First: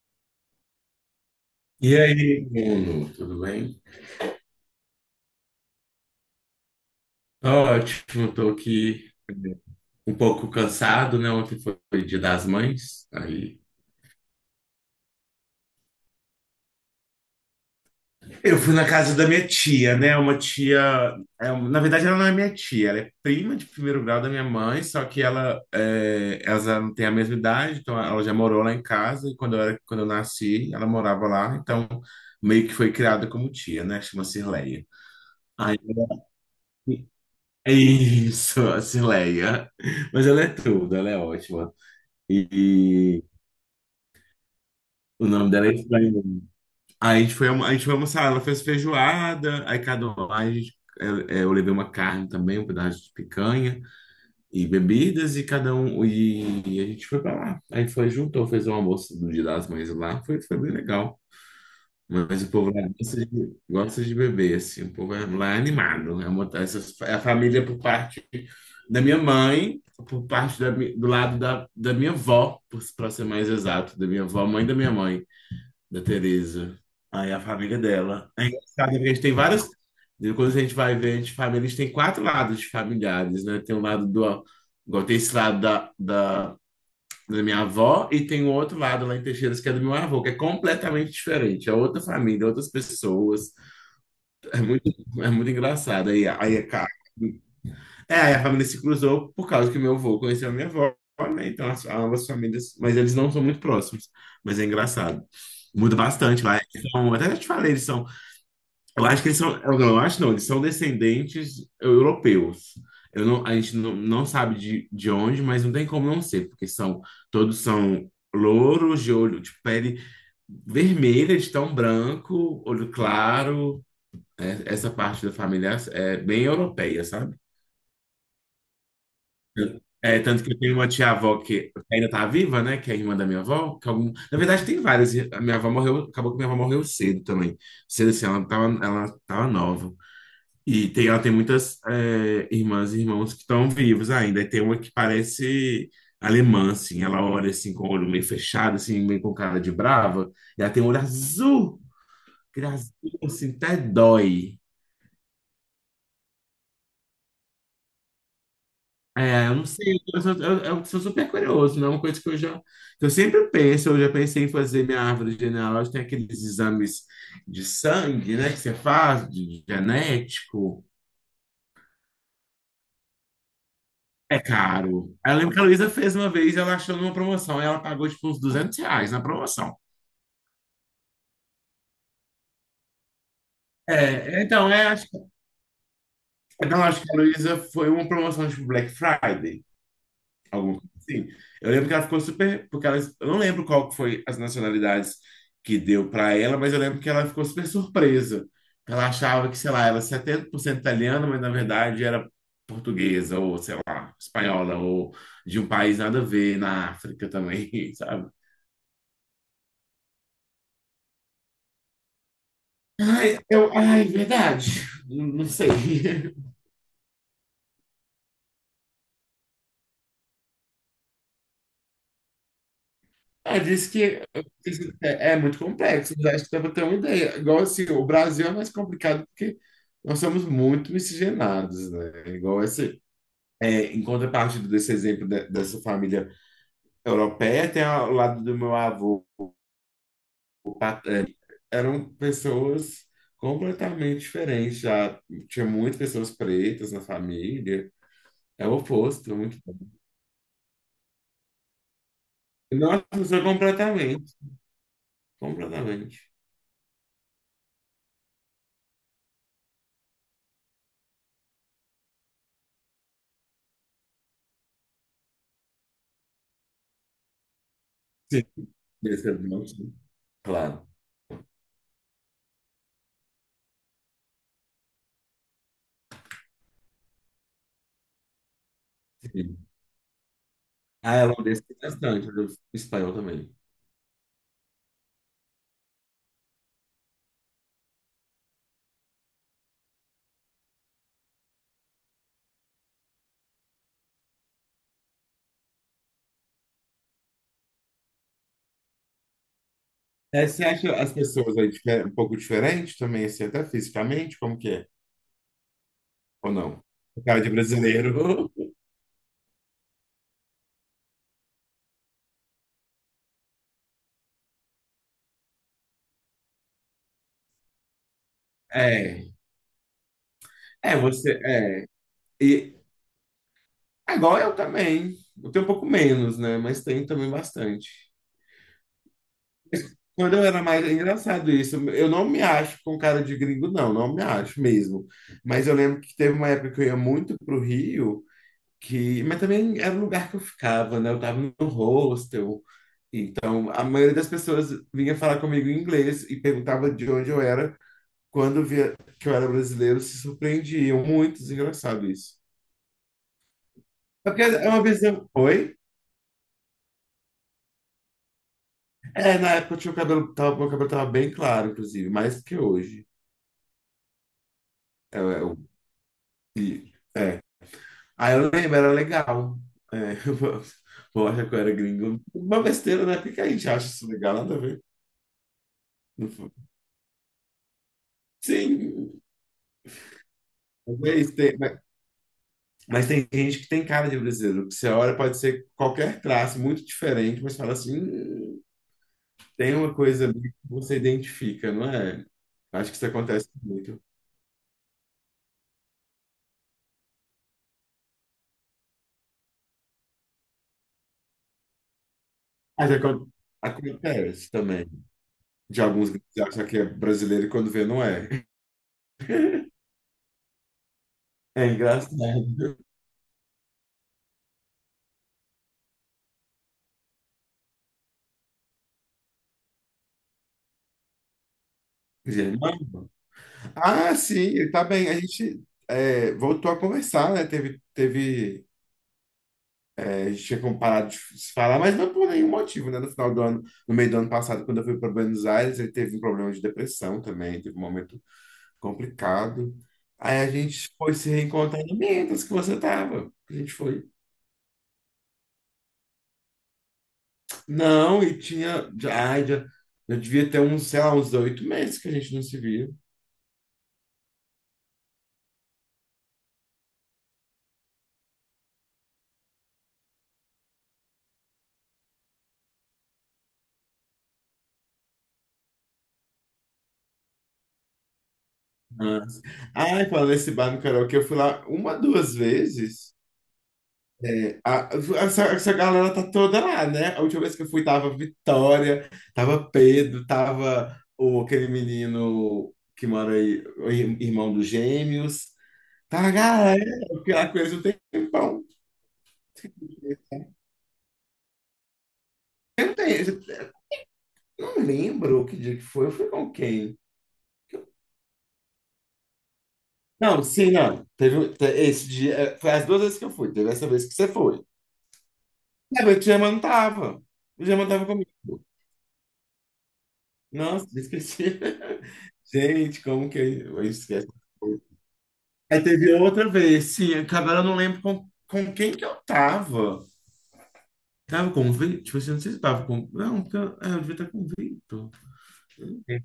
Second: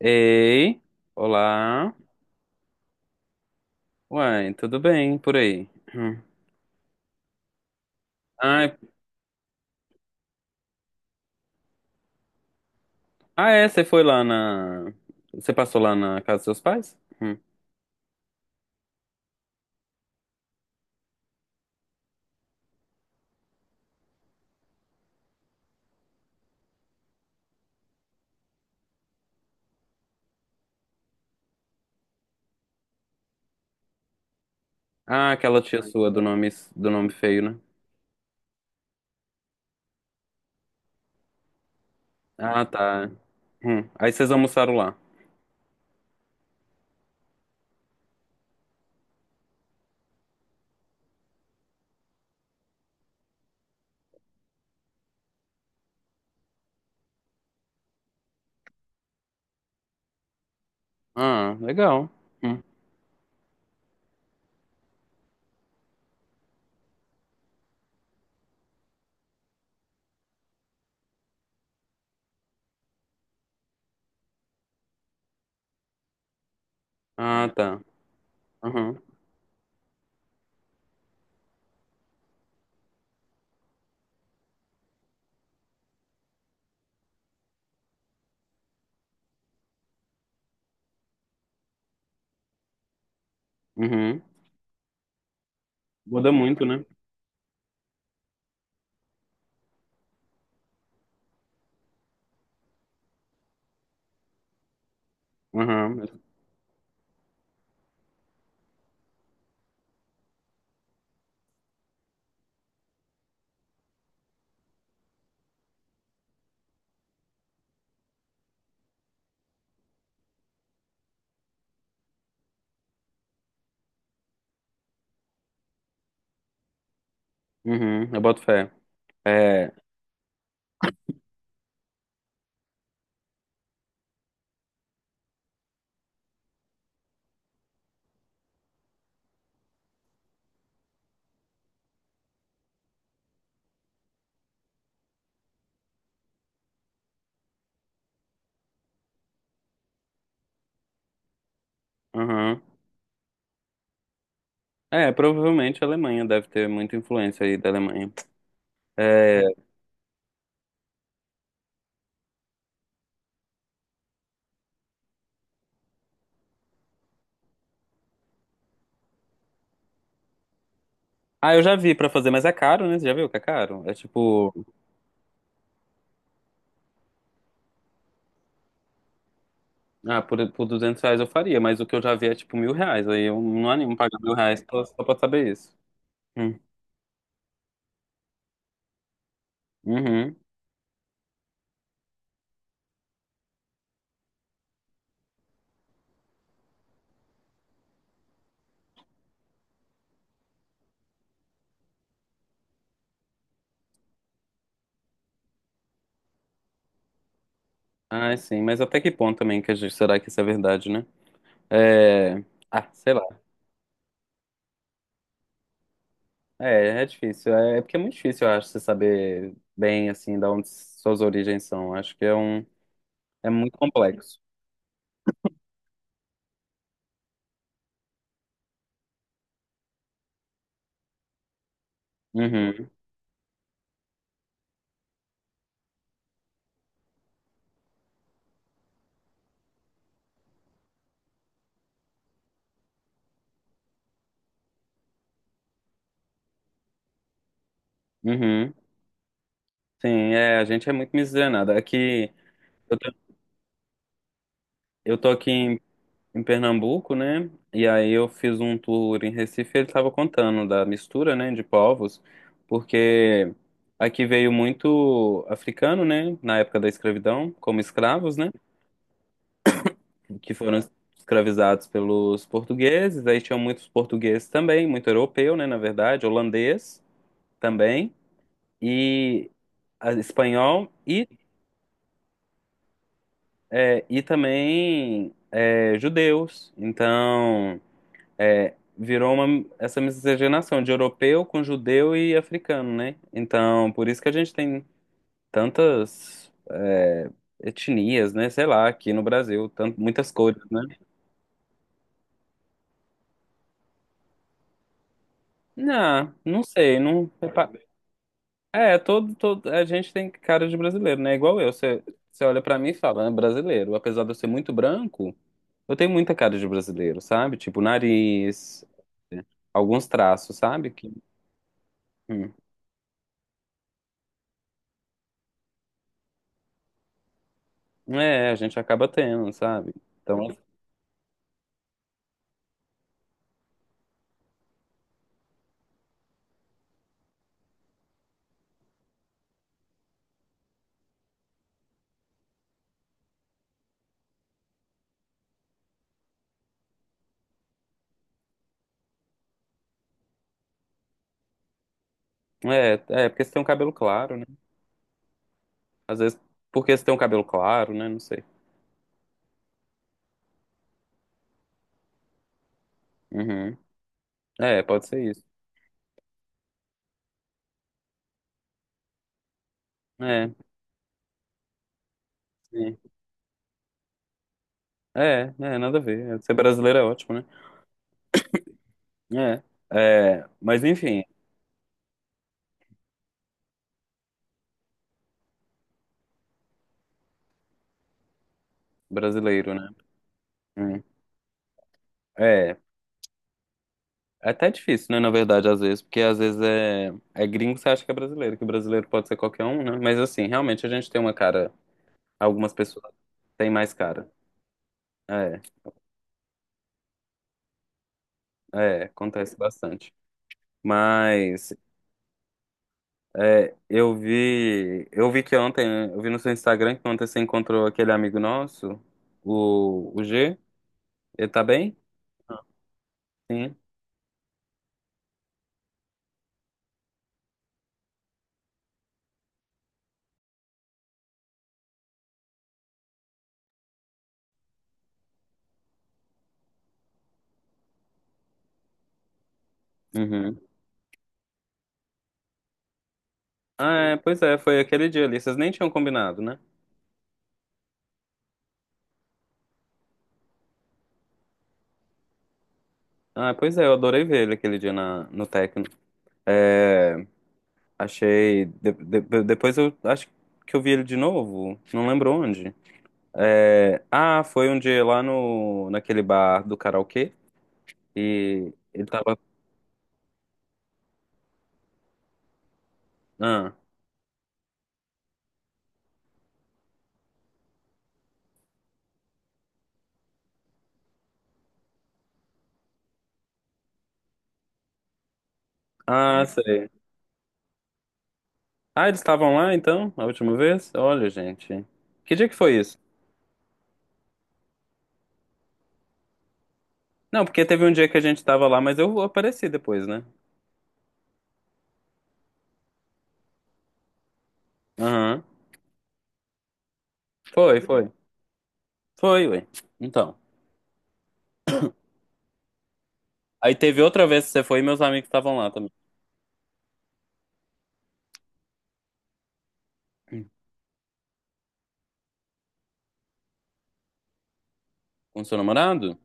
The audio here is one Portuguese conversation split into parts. Ei, olá. E aí, Bruno, tudo bem? Uai, tudo bem por aí? Hum. Tô ótimo, tô Ai, aqui um pouco cansado, né? Ontem foi Dia das Mães, ah, aí. é, Você passou lá na casa dos seus pais? Hum. Eu fui na casa da minha tia, né? Uma tia. Na verdade, ela não é minha tia, ela é prima de primeiro grau da minha mãe, só que ela já não tem a mesma idade, então ela já morou lá em casa, e quando eu nasci, ela morava lá, então meio que foi criada como tia, né? Chama-se Leia. Ah, aquela Aí tia sua do nome feio, né? é isso, a Cileia. Mas ela é tudo, ela é ótima. E, Ah, tá. e Hum. Aí vocês almoçaram lá. o nome dela é estranho. Aí a gente foi, a gente foi almoçar, ela fez feijoada, aí cada um lá, a gente, eu levei uma carne também, um pedaço de picanha e bebidas, e cada um, e a gente foi pra lá. Aí foi, juntou, fez um almoço do Dia das Mães lá, foi, foi bem legal. Ah, legal. Mas o Hum. povo lá gosta de beber, assim. O lá é animado. É, é a família por parte da minha mãe, por parte da do lado da minha avó, para ser mais exato, da minha avó, mãe da minha mãe, da Tereza. Aí a Ah, família tá. dela. É engraçado, Uhum. porque a gente tem várias. Quando a gente vai ver, a gente, família, a gente tem quatro lados de familiares, né? Tem o lado do. Igual tem esse lado da minha avó, e tem o outro lado lá em Teixeiras, que é do meu avô, que é completamente diferente. É outra família, outras pessoas. Uhum. É muito, é muito engraçado. Aí, Muda aí, é, muito, né? ca- é, aí a família se cruzou por causa que meu avô conheceu a minha avó, né? Então ambas famílias, mas eles não são muito próximos. Mas é engraçado. Muda Uhum. bastante lá. Até já te falei, eles são eu acho que eles são. Eu Não, acho não, eles são descendentes europeus. Eu não, a gente não, não sabe de onde, mas não tem como não ser, porque todos são louros de olho, de pele vermelha, de tão branco, olho claro. É, essa parte da família é bem europeia, sabe? Uhum. Eu boto fé. É. É, tanto que eu tenho uma tia-avó que ainda tá viva, né? Que é a irmã da minha avó. Que algum... Na verdade, tem várias. A minha avó morreu, acabou que minha avó morreu cedo também. Cedo assim, ela tava nova. E tem, ela tem muitas é, irmãs e irmãos que estão vivos ainda. E tem uma que parece alemã, assim. Ela olha assim com o olho meio fechado, assim, meio com cara de brava. E ela tem um olho azul, Uhum. aquele azul, assim, até dói. É, provavelmente a Alemanha deve ter muita influência aí da Alemanha. É, É, eu não sei, eu sou super curioso, não é uma coisa que que eu sempre penso, eu já pensei em fazer minha árvore genealógica, tem aqueles exames de sangue, né, que você faz, de genético. ah, eu já vi pra fazer, mas é caro, né? Você já viu que é caro? É É tipo, caro. Eu lembro que a Luísa fez uma vez, ela achou numa promoção, e ela pagou tipo uns R$ 200 na promoção. ah, por R$ 200 eu faria, mas o que eu já vi é tipo R$ 1.000. Aí eu não animo pagar mil É, reais então, só, é, só acho pra que, saber isso. Hum. então, acho que a Luísa foi uma promoção tipo Black Friday, Uhum. alguma coisa assim. Eu lembro que ela ficou super, porque ela, eu não lembro qual que foi as nacionalidades que deu para ela, mas eu lembro que ela ficou super surpresa. Ela achava que, sei lá, ela era 70% italiana, mas na verdade era portuguesa, ou sei lá, espanhola, ou de um país nada a ver na África também, sabe? Ah, sim, mas até que ponto também que a gente, será que isso é verdade, né? É. Ah, sei lá. Ai, eu, ai, verdade. Não sei. É, é difícil. É, é porque é muito difícil, eu acho, você saber bem, assim, da onde suas origens são. Acho que é um. É Ah, muito diz que complexo. É muito complexo, mas acho que dá para ter uma ideia. Igual assim, o Brasil é mais complicado porque nós somos muito miscigenados, né? Igual Uhum. esse. É, em contrapartida desse dessa família europeia, tem ao lado do meu avô, paterno, eram pessoas completamente diferentes. Já tinha muitas pessoas pretas na família. É Uhum. o oposto, muito. Sim, é, a gente é muito miscigenada. Aqui, eu Nossa, tô, mudou completamente. eu tô aqui em completamente. em Pernambuco, né? E aí eu fiz um tour em Recife, ele estava contando da mistura, né, de povos, porque aqui veio muito africano, né, na época da escravidão, como escravos, Sim. né, Desse evento, que foram claro. escravizados pelos portugueses. Aí tinham muitos portugueses também, muito europeu, né, na verdade, holandês também e Sim. ah, espanhol A e holandesa tem bastante, a do espanhol também. é, e também é, judeus. Então é, virou uma, essa miscigenação de europeu com judeu e africano, né? Então, por isso que a gente tem tantas é, etnias, né? Sei lá, aqui no Brasil, muitas É, cores, você né? acha as pessoas aí um pouco diferentes também, assim, até fisicamente, como que é? Não, Ou não não? sei, O não. cara de brasileiro. É, todo, a gente tem cara de brasileiro, né? Igual eu, você, você olha pra mim e fala, é brasileiro, apesar de eu ser muito branco. Eu tenho muita cara de brasileiro, sabe? Tipo, nariz, É, alguns traços, sabe? é, Que, você, é. hum, E agora eu também. Eu tenho um pouco menos, né? Mas tenho também bastante. é, a gente acaba tendo, sabe? Quando eu Então, era mais, é engraçado isso, eu não me acho com cara de gringo, não, não me acho mesmo. Mas eu lembro que teve uma época que eu ia muito pro Rio, que, mas também era o lugar que eu ficava, né? Eu tava no hostel, então a maioria das pessoas vinha falar comigo em inglês e perguntava de onde eu era. Quando via que eu era brasileiro, se surpreendiam. Muito engraçado isso. é, é, porque você tem um cabelo É claro, porque né? é uma visão. Oi? Às vezes, porque você tem um cabelo claro, né? Não sei. É, na época eu tinha o cabelo, tava, meu cabelo tava bem claro, inclusive, mais que hoje. Uhum. É, pode É, ser isso. é, é. Aí eu lembro, era legal. É, É, vou achar que eu era gringo. Uma sim. besteira, né? Por que a gente acha isso legal? Nada a ver. É, é, nada a Não ver. foi. Ser brasileiro é ótimo, Sim, né? É, é, mas mas é enfim, isso, mas tem gente que tem cara de brasileiro. Que Você olha, pode ser qualquer traço, muito diferente, mas fala assim, brasileiro, tem né? uma coisa ali que você Hum. identifica, não é? É, Acho que isso acontece muito. é até difícil, né? Na verdade, às vezes, porque às vezes é gringo que você acha que é brasileiro, que brasileiro pode ser qualquer um, né? Mas assim, realmente a gente tem uma cara, algumas Mas pessoas têm mais cara. acontece também. É, De alguns que acham que é brasileiro e quando vê, não é. é, acontece bastante. É Mas engraçado. é, eu vi que ontem, eu vi no seu Instagram que ontem você encontrou aquele amigo nosso, o G. Ele tá bem? Germano? Sim. Ah, sim, ele tá bem. A gente voltou a conversar, né? Teve. A gente tinha como parado de se falar, mas não por nenhum motivo, né? No final do ano, no meio do ano passado, quando eu fui para Buenos Aires, ele teve um problema de depressão também, teve um momento complicado. Aí a Uhum. gente foi se reencontrar em Mendas, que você tava. A gente Ah, foi. é, pois é, foi aquele dia ali. Vocês nem tinham combinado, né? Não, e tinha. Já devia ter uns, sei lá, uns 8 meses que a gente não se via. Ah, pois é, eu adorei ver ele aquele dia na, no Tecno. É, achei. Depois eu acho que eu vi ele de novo, não lembro onde. É, ah, foi um dia lá no, naquele bar do karaokê e ele tava. Mas- Ai, falando nesse bar no karaokê, eu fui lá uma, duas vezes. Ah, A- essa galera tá toda lá, né? A última vez que eu fui tava Vitória, tava Pedro, tava o, aquele menino que mora aí, o irmão dos gêmeos. Tá a ah, galera, sei. porque lá com eles um tempão. Ah, eles estavam lá então, a última vez? Olha, gente. Que dia que foi Eu, não, isso? tenho, eu não lembro que dia que foi, eu fui com quem? Não, porque teve um dia que a gente tava lá, mas eu apareci depois, né? Não, sim, não. Esse dia, foi as duas vezes que eu fui, teve essa vez que você foi. Aham. É, mas o Germano tava. O Foi, Germano tava foi. comigo. Foi, ué. Então. Nossa, esqueci. Gente, como que Aí eu teve outra esqueço? vez que você foi e meus amigos estavam lá Aí também. teve outra vez, sim, acabaram, eu não lembro com quem que eu tava. Hum. Tava com o Vitor? Tipo assim, não sei se tava com. Não, porque eu, é, eu devia estar com o Vitor. Com seu namorado?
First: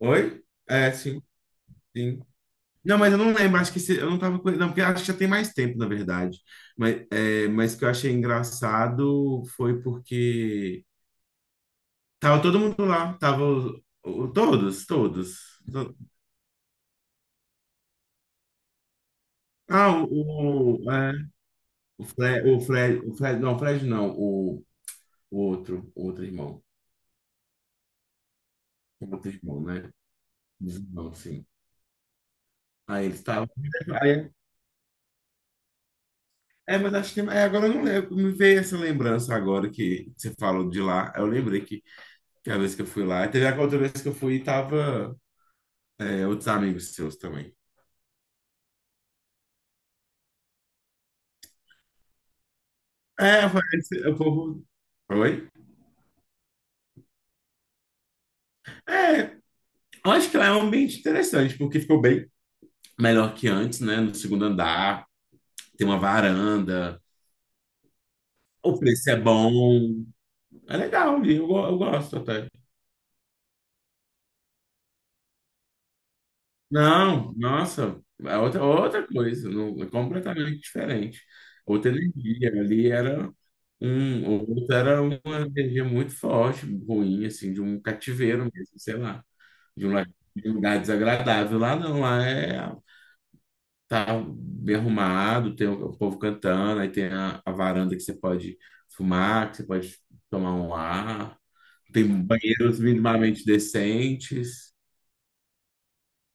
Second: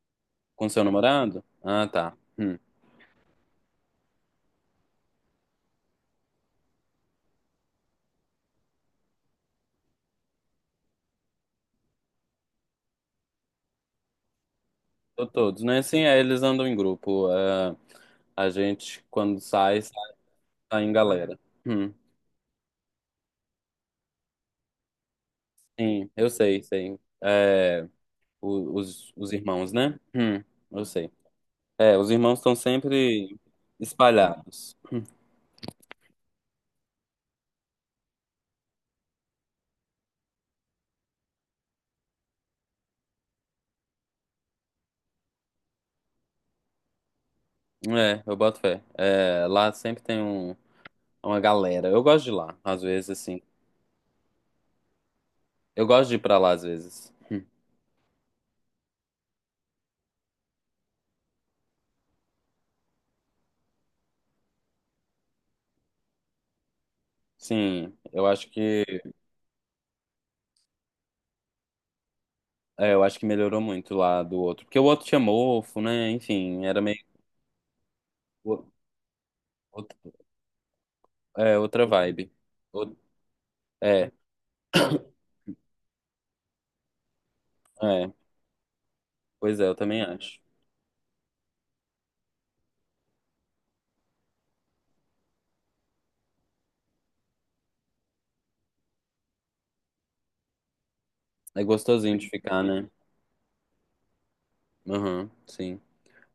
Oi? Com seu É, sim, namorado? Ah, tá. sim. Hum. Não, mas eu não lembro, acho que se, eu não tava com ele. Não, porque acho que já tem mais tempo, na verdade. Mas, é, mas o que eu achei engraçado foi porque tava todo mundo lá, tava todos, Tô todos. todos, né? To- Assim, é, eles andam em grupo. É, a gente, quando sai, Ah, sai o, em é, galera. Hum. o Fred, o Fred, o Fred, não, o Fred não, o Sim, outro eu irmão. sei, sei. É, o- os, Muito os bom, irmãos, né? né? Eu sei. não sim. É, os irmãos estão Aí eles sempre estavam. Aí- espalhados. É, mas acho que. É, agora eu não lembro. Me veio essa lembrança agora que você falou de lá. Eu lembrei que a vez que eu fui lá. E teve a outra vez que eu fui e tava é, outros amigos seus também. É, eu boto fé. É, lá sempre tem um, uma galera. Eu gosto de ir lá, às vezes, assim. É, parece. O povo. Oi? Eu gosto de ir pra lá, às vezes. Hum. Eu acho que lá é um ambiente interessante, porque ficou bem melhor que antes, né? No segundo andar, tem uma varanda. Sim, eu acho O que, preço é bom. É legal, eu, eu gosto até. é, eu acho que melhorou muito lá do outro. Porque o outro tinha mofo, né? Enfim, era meio. Não, nossa, é o- outra coisa, não, é outro- completamente diferente. É, outra Outra vibe. energia ali O- era É, um, outra era uma energia muito forte, ruim, assim, de um é. cativeiro mesmo, sei lá, Pois é, eu de também acho. de um lugar desagradável. Lá não, lá é tá bem arrumado, tem o povo cantando, aí tem a varanda que você pode fumar, que você pode tomar um ar, É tem gostosinho de ficar, banheiros né? minimamente decentes, Aham, sim.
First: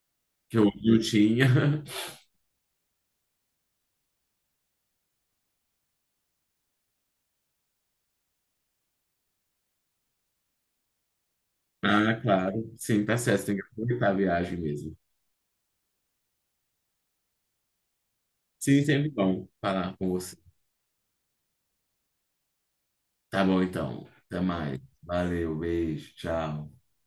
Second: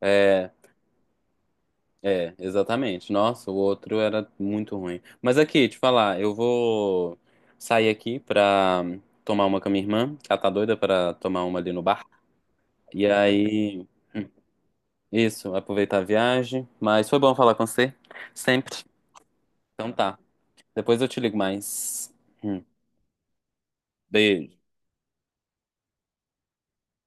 É, que eu não tinha. É, exatamente. Nossa, o outro era muito ruim. Mas aqui, te falar, eu vou sair aqui pra tomar uma com a minha irmã, que ela tá doida pra tomar uma ali no bar. Ah, claro. Sim, E tá certo. Tem que aí, aproveitar a viagem mesmo. isso, aproveitar a viagem. Mas foi bom falar com você, Sim, sempre. sempre bom Então falar com tá. você. Depois eu te ligo mais. Hum, Tá bom, então. Até beijo. mais. Valeu, beijo, tchau.